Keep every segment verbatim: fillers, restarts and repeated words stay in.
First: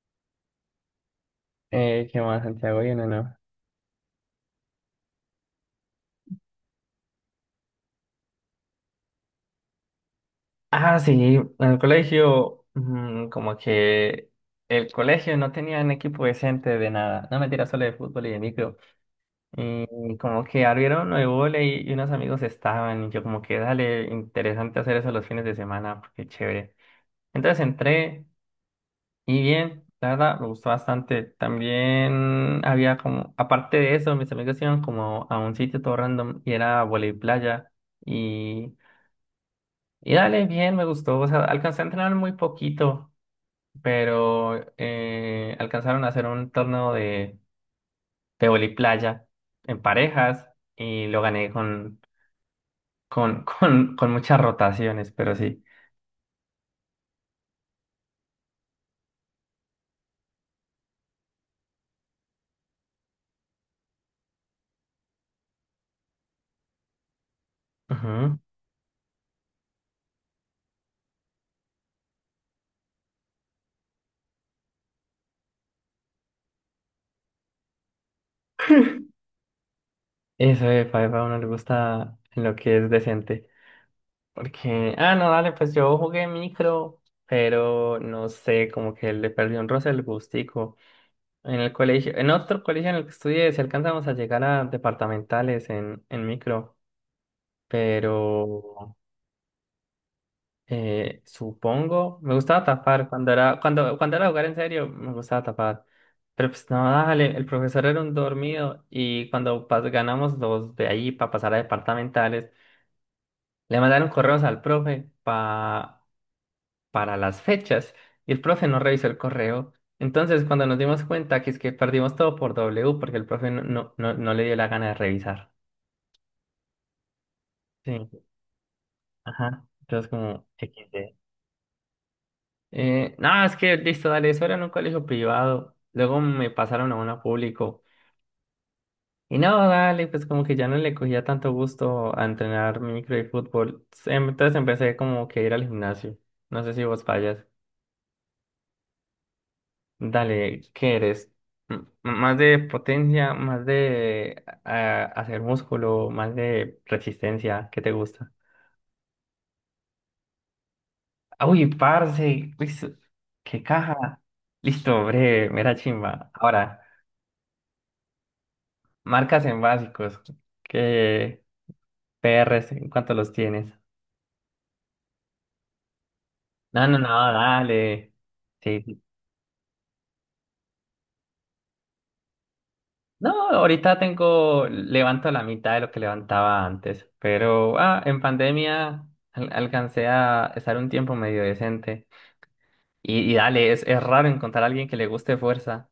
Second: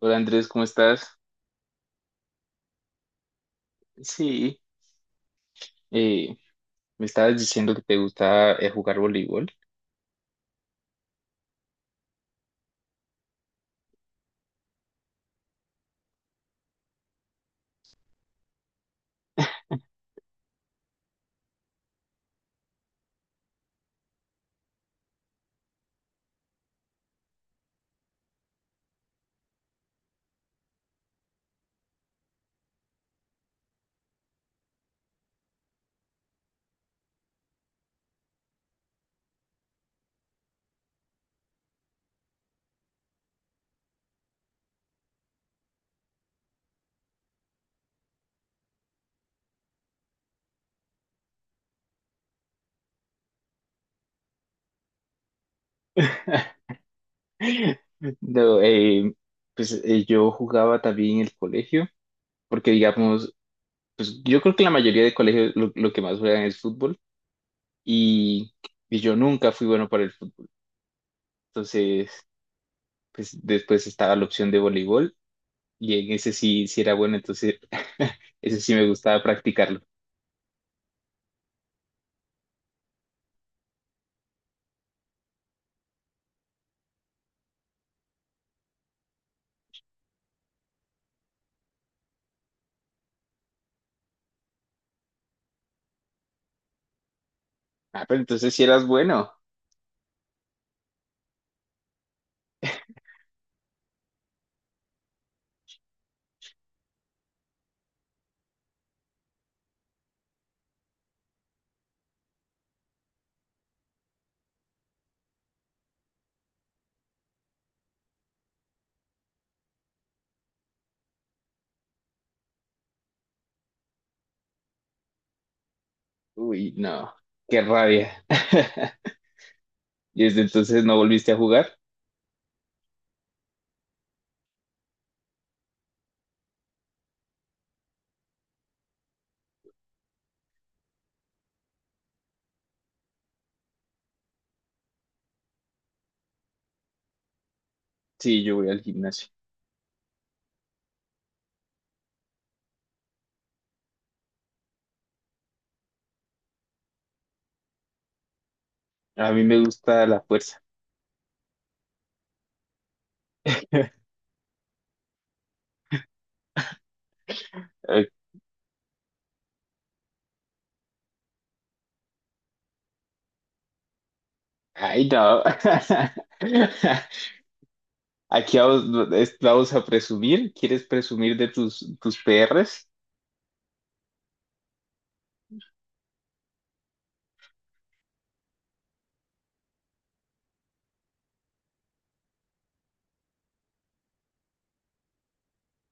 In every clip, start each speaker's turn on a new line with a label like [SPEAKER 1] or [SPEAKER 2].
[SPEAKER 1] Hola Andrés, ¿cómo estás?
[SPEAKER 2] Eh, ¿qué más, Santiago? Bien o no.
[SPEAKER 1] Sí, eh, me estabas diciendo que te gusta eh, jugar voleibol.
[SPEAKER 2] Ah, sí, en el colegio, mm, como que el colegio no tenía un equipo decente de nada. No mentira, solo de fútbol y de micro. Y como que abrieron de volei y unos amigos estaban. Y yo, como que dale, interesante hacer eso los fines de semana, porque chévere. Entonces entré y bien, la verdad, me gustó bastante. También había como, aparte de eso, mis amigos iban como a un sitio todo random y era volei playa. Y dale, bien, me gustó. O sea, alcancé a entrenar muy poquito, pero eh, alcanzaron a hacer un torneo de, de voliplaya en parejas y lo gané con, con, con, con muchas rotaciones, pero sí.
[SPEAKER 1] No, eh, pues eh, yo jugaba también en el colegio, porque digamos, pues yo creo que la mayoría de colegios lo, lo que más juegan es fútbol
[SPEAKER 2] Ujú.
[SPEAKER 1] y, y yo nunca fui bueno para el fútbol. Entonces, pues después estaba la opción de voleibol y en ese sí, sí era bueno, entonces ese sí me gustaba practicarlo.
[SPEAKER 2] Eso de Five a uno le gusta en lo que es decente. Porque, ah, no, dale, pues yo jugué micro, pero no sé, como que le perdí un roce el gustico. En el colegio, en otro colegio en el que estudié, si alcanzamos a llegar a departamentales en, en micro,
[SPEAKER 1] Ah, pero entonces si eras
[SPEAKER 2] pero
[SPEAKER 1] bueno.
[SPEAKER 2] eh, supongo, me gustaba tapar cuando era, cuando, cuando era jugar en serio, me gustaba tapar. Pero pues no, dale, el profesor era un dormido y cuando pas- ganamos los de ahí para pasar a departamentales, le mandaron correos al profe para para las fechas y el profe no revisó el correo. Entonces, cuando nos dimos cuenta que es que perdimos todo por W porque el profe no, no, no, no le dio la gana de revisar.
[SPEAKER 1] Uy, no, qué
[SPEAKER 2] Sí,
[SPEAKER 1] rabia.
[SPEAKER 2] ajá. Entonces,
[SPEAKER 1] ¿Y desde
[SPEAKER 2] como
[SPEAKER 1] entonces no
[SPEAKER 2] equis de.
[SPEAKER 1] volviste a jugar?
[SPEAKER 2] Eh, no, es que listo, dale, eso era en un colegio privado. Luego me pasaron a uno público. Y no, dale, pues como que ya no le cogía tanto gusto a entrenar micro y fútbol. Em, Entonces empecé como que a ir al gimnasio. No sé si vos fallas.
[SPEAKER 1] Sí, yo voy al gimnasio.
[SPEAKER 2] Dale, ¿qué eres? M- ¿Más de potencia, más de ah, hacer músculo, más de resistencia? ¿Qué te gusta?
[SPEAKER 1] A mí me gusta la fuerza.
[SPEAKER 2] Ah, uy, parce, uy, qué caja. Listo, breve, mera chimba. Ahora, marcas en básicos. ¿Qué P Rs? ¿En cuánto los tienes?
[SPEAKER 1] Ay, no.
[SPEAKER 2] No, no, no, dale.
[SPEAKER 1] Aquí
[SPEAKER 2] Sí,
[SPEAKER 1] vamos, es- vamos a presumir. ¿Quieres presumir de tus, tus P Rs?
[SPEAKER 2] no, ahorita tengo, levanto la mitad de lo que levantaba antes, pero ah, en pandemia al- alcancé a estar un tiempo medio decente. Y, y dale, es, es raro encontrar a alguien que le guste fuerza.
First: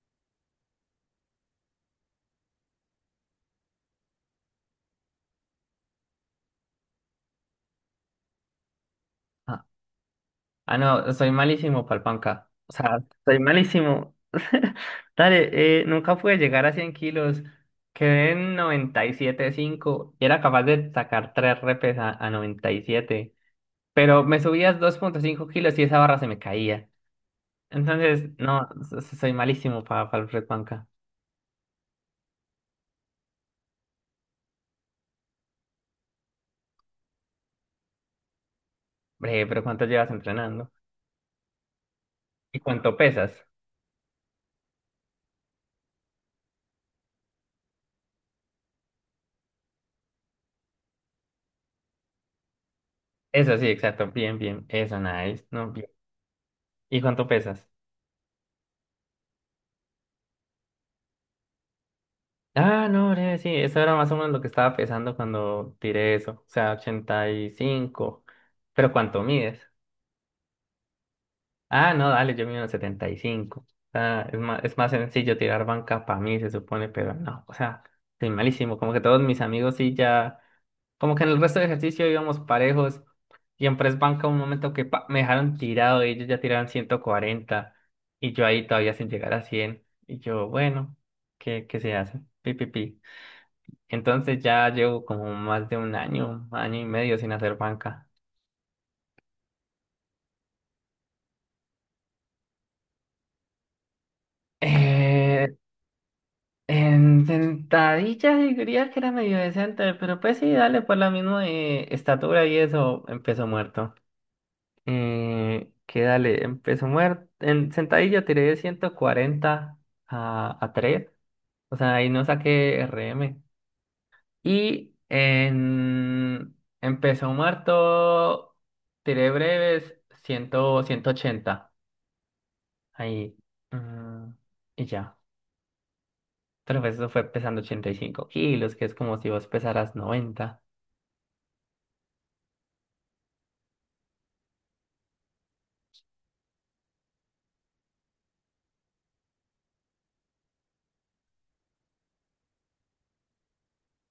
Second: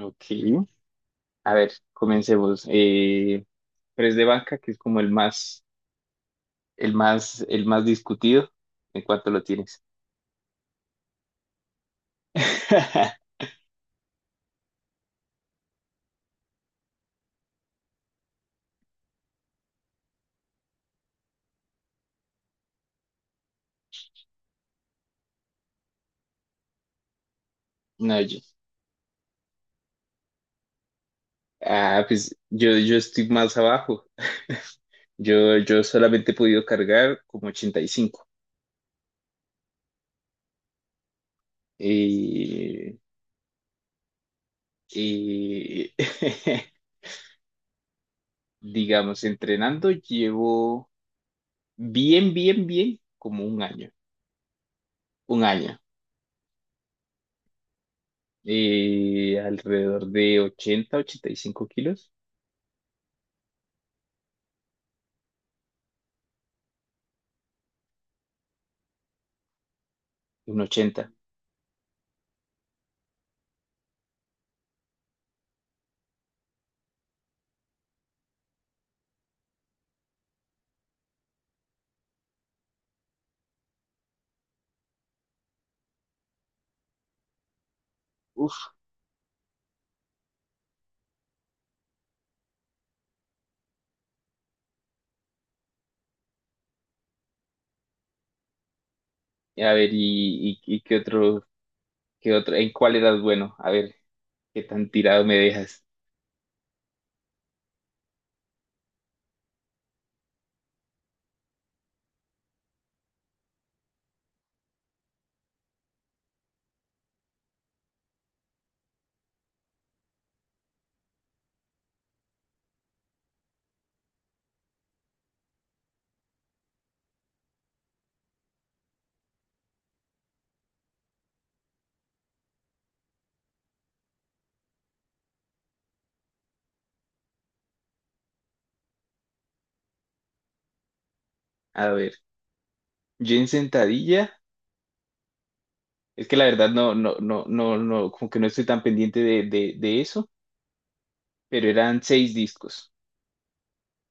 [SPEAKER 1] Ok. A ver, comencemos. Eh, press de banca, que es como el más, el más, el más discutido. ¿En cuánto lo
[SPEAKER 2] Ah,
[SPEAKER 1] tienes?
[SPEAKER 2] ah, no, soy malísimo pa'l panca. O sea, soy malísimo. Dale, eh, nunca pude llegar a cien kilos. Quedé en noventa y siete punto cinco y era capaz de sacar tres repes a, a noventa y siete. Pero me subías dos punto cinco kilos y esa barra se me caía.
[SPEAKER 1] No,
[SPEAKER 2] Entonces,
[SPEAKER 1] yo.
[SPEAKER 2] no, so- so- soy malísimo para el press banca.
[SPEAKER 1] Ah, pues yo, yo estoy más abajo. Yo, yo solamente he podido cargar como ochenta y cinco.
[SPEAKER 2] Bre, pero ¿cuánto llevas entrenando? ¿Y
[SPEAKER 1] Eh,
[SPEAKER 2] cuánto pesas?
[SPEAKER 1] eh, digamos, entrenando llevo bien, bien, bien como
[SPEAKER 2] Eso
[SPEAKER 1] un
[SPEAKER 2] sí,
[SPEAKER 1] año,
[SPEAKER 2] exacto. Bien, bien. Eso,
[SPEAKER 1] un
[SPEAKER 2] nice. No,
[SPEAKER 1] año.
[SPEAKER 2] bien. ¿Y cuánto pesas?
[SPEAKER 1] Eh, alrededor de ochenta ochenta y cinco kilos.
[SPEAKER 2] Ah, no, bre, sí, eso era más o menos lo que estaba pesando cuando tiré eso. O sea, ochenta y cinco. ¿Pero cuánto mides?
[SPEAKER 1] Un ochenta.
[SPEAKER 2] Ah, no, dale, yo mido setenta y cinco. O sea, es más, es más sencillo tirar banca para mí, se supone, pero no. O sea, soy malísimo. Como que todos mis amigos sí ya. Como que en el resto de ejercicio íbamos parejos y en press banca un momento que pa, me dejaron tirado y ellos ya tiraron ciento cuarenta y yo ahí
[SPEAKER 1] Uf,
[SPEAKER 2] todavía sin llegar a cien y yo, bueno, ¿qué, qué se hace? Pi, pi, pi. Entonces ya llevo como más de un año, año y medio sin hacer banca.
[SPEAKER 1] a ver, y, y, y qué otro, qué otro, en cuál edad, bueno, a ver, qué tan tirado me
[SPEAKER 2] Eh,
[SPEAKER 1] dejas.
[SPEAKER 2] en sentadillas diría que era medio decente, pero pues sí, dale, por la misma eh, estatura y eso empezó muerto. Eh, que dale, empezó muerto. En sentadilla tiré de cuarenta a, a tres. O sea, ahí no saqué R M. Y en, empezó muerto, tiré breves cien, ciento ochenta. Ahí, mm, y ya. Pero pues eso fue pesando ochenta y cinco kilos, que es como si vos pesaras noventa.
[SPEAKER 1] A ver, yo en sentadilla, es que la verdad no, no, no, no, no, como que no estoy tan pendiente de, de, de eso, pero eran seis discos,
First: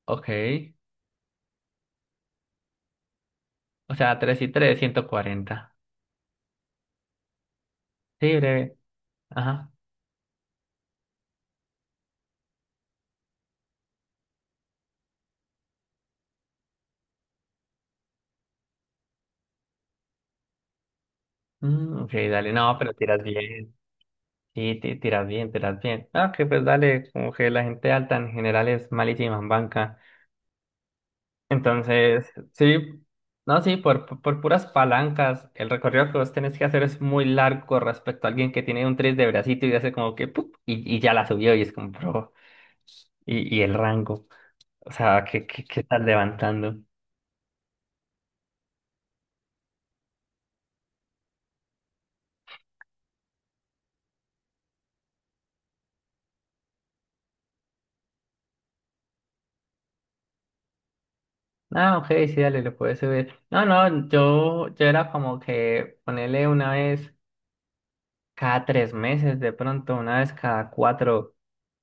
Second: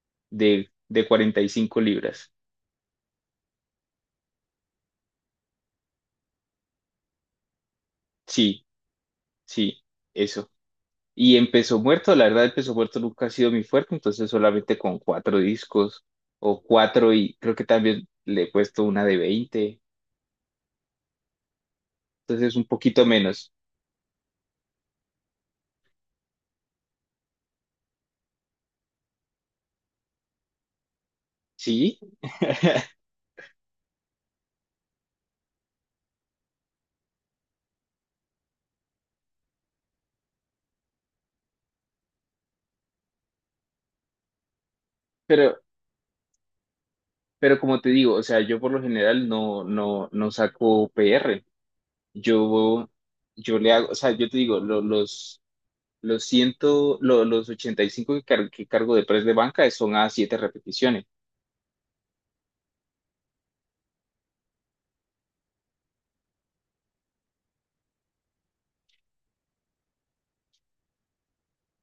[SPEAKER 2] Ok.
[SPEAKER 1] de, de cuarenta y cinco libras.
[SPEAKER 2] O sea, tres y tres, ciento cuarenta. Sí,
[SPEAKER 1] Sí,
[SPEAKER 2] breve. Ajá.
[SPEAKER 1] sí, eso. Y en peso muerto, la verdad, el peso muerto nunca ha sido mi fuerte, entonces solamente con cuatro discos o cuatro y creo que también le he puesto una de veinte,
[SPEAKER 2] Mm, ok, dale.
[SPEAKER 1] entonces un
[SPEAKER 2] No, pero
[SPEAKER 1] poquito
[SPEAKER 2] tiras
[SPEAKER 1] menos.
[SPEAKER 2] bien. Sí, ti- tiras bien, tiras bien. Ah, que pues dale, como que la gente alta en general es malísima en banca.
[SPEAKER 1] Sí,
[SPEAKER 2] Entonces, sí, no, sí, por, por por puras palancas, el recorrido que vos tenés que hacer es muy largo respecto a alguien que tiene un tres de bracito y hace como que, ¡pup! Y, y ya la subió y es como, bro, y, y el rango. O sea, ¿qué,
[SPEAKER 1] pero,
[SPEAKER 2] qué, qué estás levantando?
[SPEAKER 1] pero como te digo, o sea, yo por lo general no, no, no saco P R. Yo, yo le hago, o sea, yo te digo, lo- los, los ciento, lo- los ochenta y cinco que, car- que cargo de press de banca son a siete repeticiones.
[SPEAKER 2] Ah, ok, sí, dale, lo puedes subir. No, no, yo, yo era como que ponerle una vez, cada tres meses, de pronto, una vez cada cuatro,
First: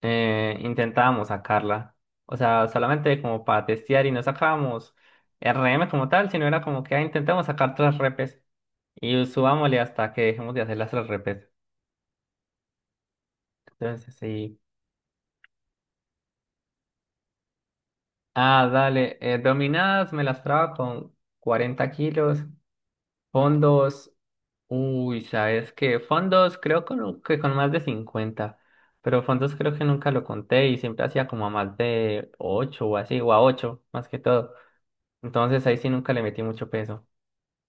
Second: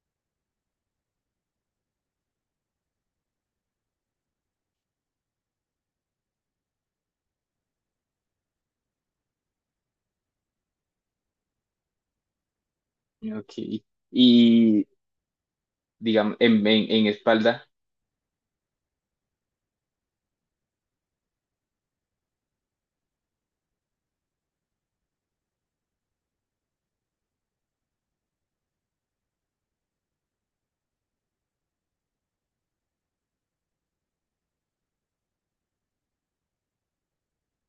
[SPEAKER 2] eh, intentábamos sacarla. O sea, solamente como para testear y no sacábamos R M como tal, sino era como que ah, intentamos sacar tres repes y subámosle hasta que dejemos de hacer las tres repes.
[SPEAKER 1] Ok.
[SPEAKER 2] Entonces, sí.
[SPEAKER 1] Y, digamos, en, en, en espalda,
[SPEAKER 2] Ah, dale. Eh, dominadas me las traba con cuarenta kilos. Fondos. Uy, ¿sabes qué? Fondos creo con- que con más de cincuenta, pero fondos creo que nunca lo conté y siempre hacía como a más de ocho o así, o a ocho más que todo. Entonces ahí sí nunca le metí mucho peso.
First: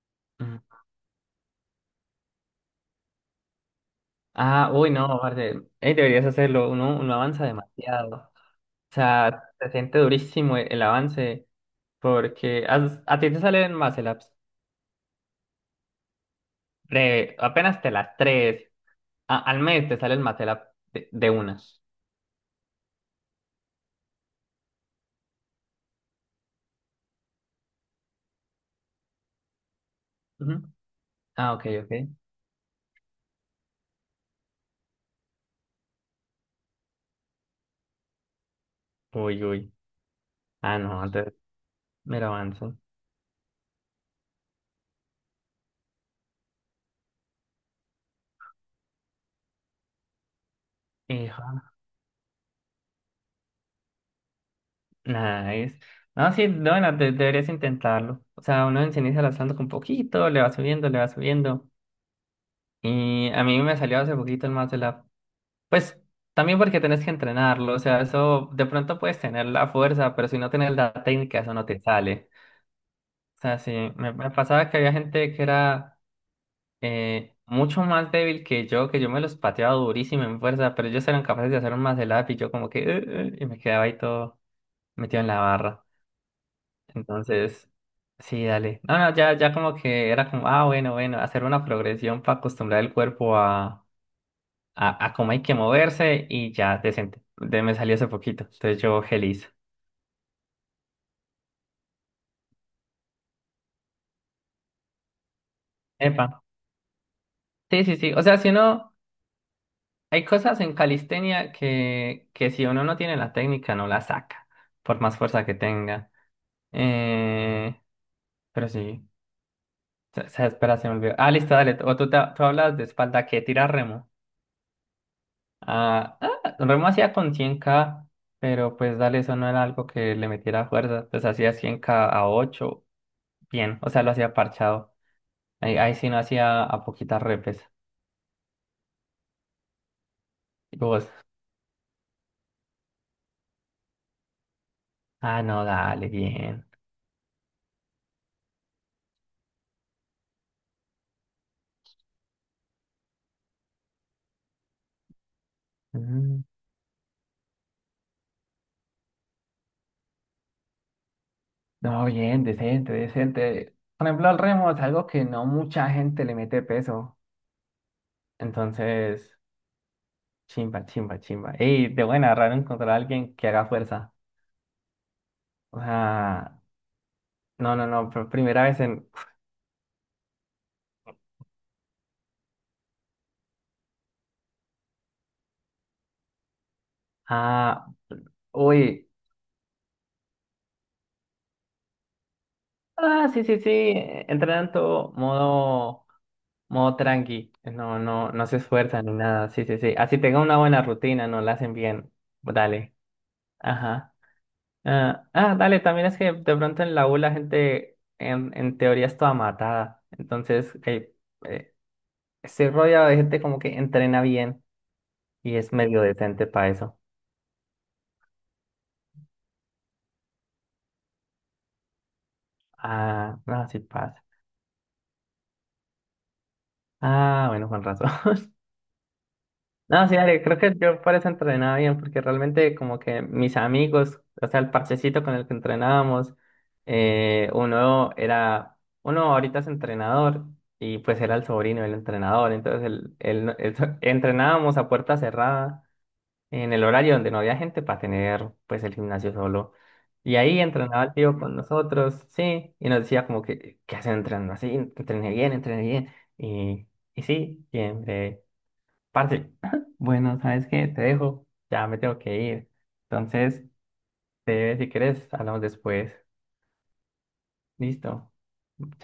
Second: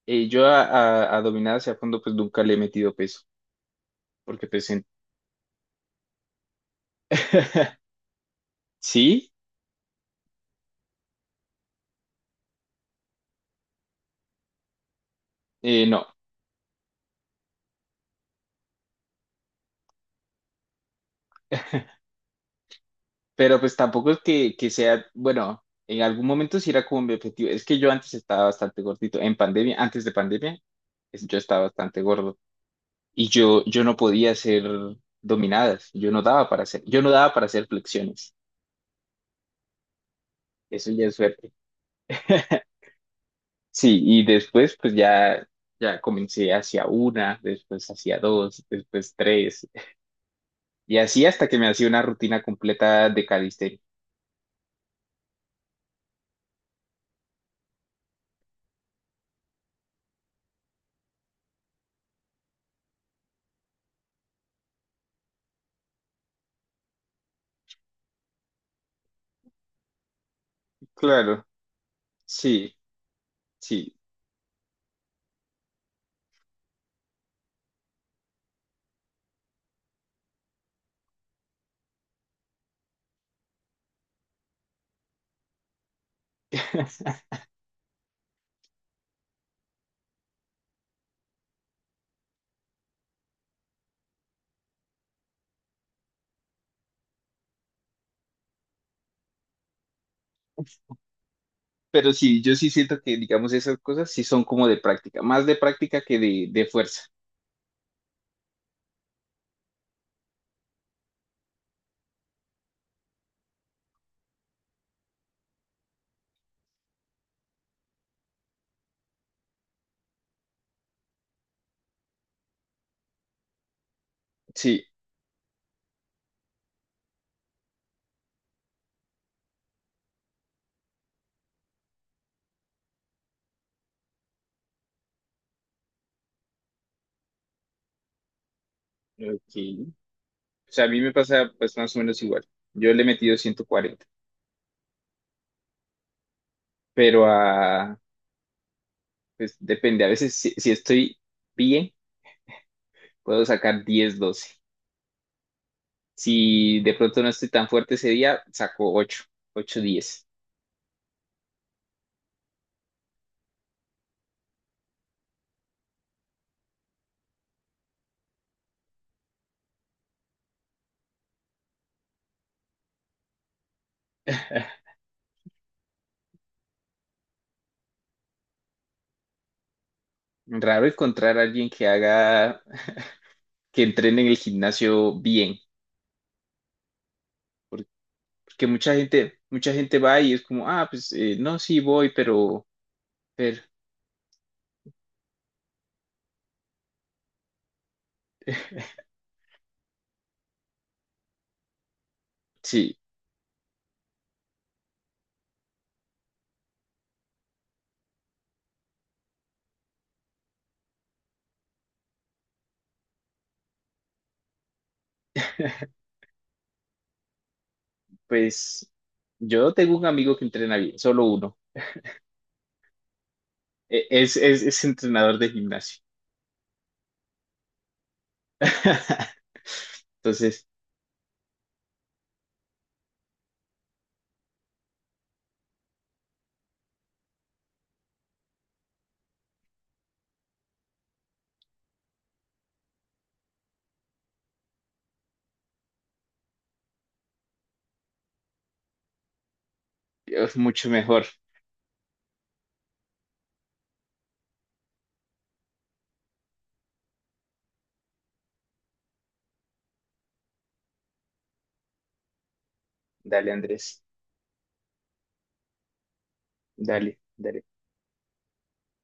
[SPEAKER 1] eh, yo
[SPEAKER 2] Mm.
[SPEAKER 1] a, a, a dominada hacia fondo, pues nunca le he metido peso, porque pues
[SPEAKER 2] Ah,
[SPEAKER 1] en-
[SPEAKER 2] uy, no, parce, ey, deberías hacerlo, uno, uno avanza demasiado. O
[SPEAKER 1] sí,
[SPEAKER 2] sea, se siente durísimo el, el avance porque has- a, ti te salen Matlabs,
[SPEAKER 1] eh, no,
[SPEAKER 2] breve, apenas te las tres, a- al mes te sale el Matlab de, de unas.
[SPEAKER 1] pero pues tampoco es que, que sea, bueno, en algún momento sí era como mi objetivo, es que yo antes estaba bastante gordito, en pandemia, antes de
[SPEAKER 2] Ujú.
[SPEAKER 1] pandemia, es- yo
[SPEAKER 2] Ah,
[SPEAKER 1] estaba
[SPEAKER 2] ok, ok.
[SPEAKER 1] bastante gordo y yo, yo no podía hacer dominadas, yo no daba para hacer, yo no daba para hacer flexiones,
[SPEAKER 2] Uy, uy. Ah,
[SPEAKER 1] eso
[SPEAKER 2] no,
[SPEAKER 1] ya es
[SPEAKER 2] entonces
[SPEAKER 1] suerte.
[SPEAKER 2] me lo avanzo.
[SPEAKER 1] Sí, y después pues ya, ya comencé hacia una, después hacia dos, después tres, y así hasta que me
[SPEAKER 2] Hija,
[SPEAKER 1] hacía una rutina completa de calistenia.
[SPEAKER 2] nada, es. No, sí, no, bueno, de- deberías intentarlo. O sea, uno se inicia lanzando con poquito, le va subiendo, le va subiendo. Y a mí me salió hace poquito el más de la. Pues también porque tenés que entrenarlo. O sea, eso de pronto puedes tener la fuerza, pero si no tienes la técnica,
[SPEAKER 1] Claro,
[SPEAKER 2] eso no te sale.
[SPEAKER 1] sí,
[SPEAKER 2] O sea, sí,
[SPEAKER 1] sí.
[SPEAKER 2] me, me pasaba que había gente que era eh, mucho más débil que yo, que yo me los pateaba durísimo en fuerza, pero ellos eran capaces de hacer un más de lap y yo como que eh, eh, y me quedaba ahí todo metido en la barra. Entonces, sí, dale. No, no, ya, ya como que era como, ah, bueno, bueno, hacer una progresión para acostumbrar el cuerpo a, a, a cómo hay que moverse y ya, decente. De, me salió hace poquito, entonces yo feliz.
[SPEAKER 1] Pero sí, yo sí siento que, digamos, esas cosas sí son como de práctica, más de práctica que
[SPEAKER 2] Epa.
[SPEAKER 1] de, de fuerza.
[SPEAKER 2] Sí, sí, sí. O sea, si uno, hay cosas en calistenia que, que si uno no tiene la técnica, no la saca, por más fuerza que tenga. Eh, pero sí, se, se- espera, se me olvidó. Ah, listo, dale. O tú, te- tú hablas de espalda, que tira remo.
[SPEAKER 1] Sí,
[SPEAKER 2] Ah, ah, Remo hacía con cien kilos, pero pues dale, eso no era algo que le metiera fuerza. Pues hacía cien kilos a ocho bien, o sea, lo hacía parchado. Ahí, ahí sí no hacía a poquitas repes.
[SPEAKER 1] ok. O
[SPEAKER 2] Y
[SPEAKER 1] sea, a mí
[SPEAKER 2] vos,
[SPEAKER 1] me pasa pues más o menos igual. Yo le he metido ciento cuarenta,
[SPEAKER 2] ah, no, dale, bien.
[SPEAKER 1] pero a, pues depende, a veces si, si estoy bien, puedo sacar diez doce.
[SPEAKER 2] Mm,
[SPEAKER 1] Si de pronto no estoy tan fuerte ese día, saco ocho ocho diez.
[SPEAKER 2] no, bien, decente, decente. Por ejemplo, al Remo es algo que no mucha gente le mete peso. Entonces, chimba, chimba, chimba. Ey, de buena, raro encontrar a alguien que haga fuerza. O sea, no, no, no, pr- primera vez en,
[SPEAKER 1] Raro encontrar a alguien que haga, que entrene en el gimnasio bien, por-
[SPEAKER 2] ah,
[SPEAKER 1] porque mucha
[SPEAKER 2] uy.
[SPEAKER 1] gente, mucha gente va y es como, ah, pues eh, no, sí voy, pero,
[SPEAKER 2] Ah, sí, sí,
[SPEAKER 1] pero,
[SPEAKER 2] sí. Entrenan todo modo, modo tranqui. No, no, no se esfuerzan ni nada. Sí, sí, sí. Así tenga una buena rutina, no la hacen bien. Dale.
[SPEAKER 1] sí,
[SPEAKER 2] Ajá. Ah, ah, dale, también es que de pronto en la U la gente en, en teoría es toda matada. Entonces, eh, eh, estoy rodeado de gente como que entrena bien y es medio decente para eso.
[SPEAKER 1] pues yo tengo un amigo que entrena bien, solo uno.
[SPEAKER 2] Ah, no, sí
[SPEAKER 1] E-
[SPEAKER 2] pasa.
[SPEAKER 1] es, es, es entrenador de gimnasio.
[SPEAKER 2] Ah, bueno, con razón. No, sí, dale, creo
[SPEAKER 1] Entonces,
[SPEAKER 2] que yo por eso entrenaba bien, porque realmente como que mis amigos, o sea, el parchecito con el que entrenábamos, eh, uno era, uno ahorita es entrenador y pues era el sobrino del entrenador, entonces el, el, el so- entrenábamos a puerta cerrada en el horario donde no había gente para tener pues el gimnasio solo. Y
[SPEAKER 1] es
[SPEAKER 2] ahí
[SPEAKER 1] mucho
[SPEAKER 2] entrenaba el
[SPEAKER 1] mejor.
[SPEAKER 2] tío con nosotros, sí, y nos decía como que, ¿qué hacen entrenando así? Entrené bien, entrené bien. Y, y sí, siempre. Parce, bueno, ¿sabes qué? Te dejo, ya me tengo que ir.
[SPEAKER 1] Dale,
[SPEAKER 2] Entonces,
[SPEAKER 1] Andrés,
[SPEAKER 2] te, si quieres, hablamos después.
[SPEAKER 1] dale, dale.
[SPEAKER 2] Listo.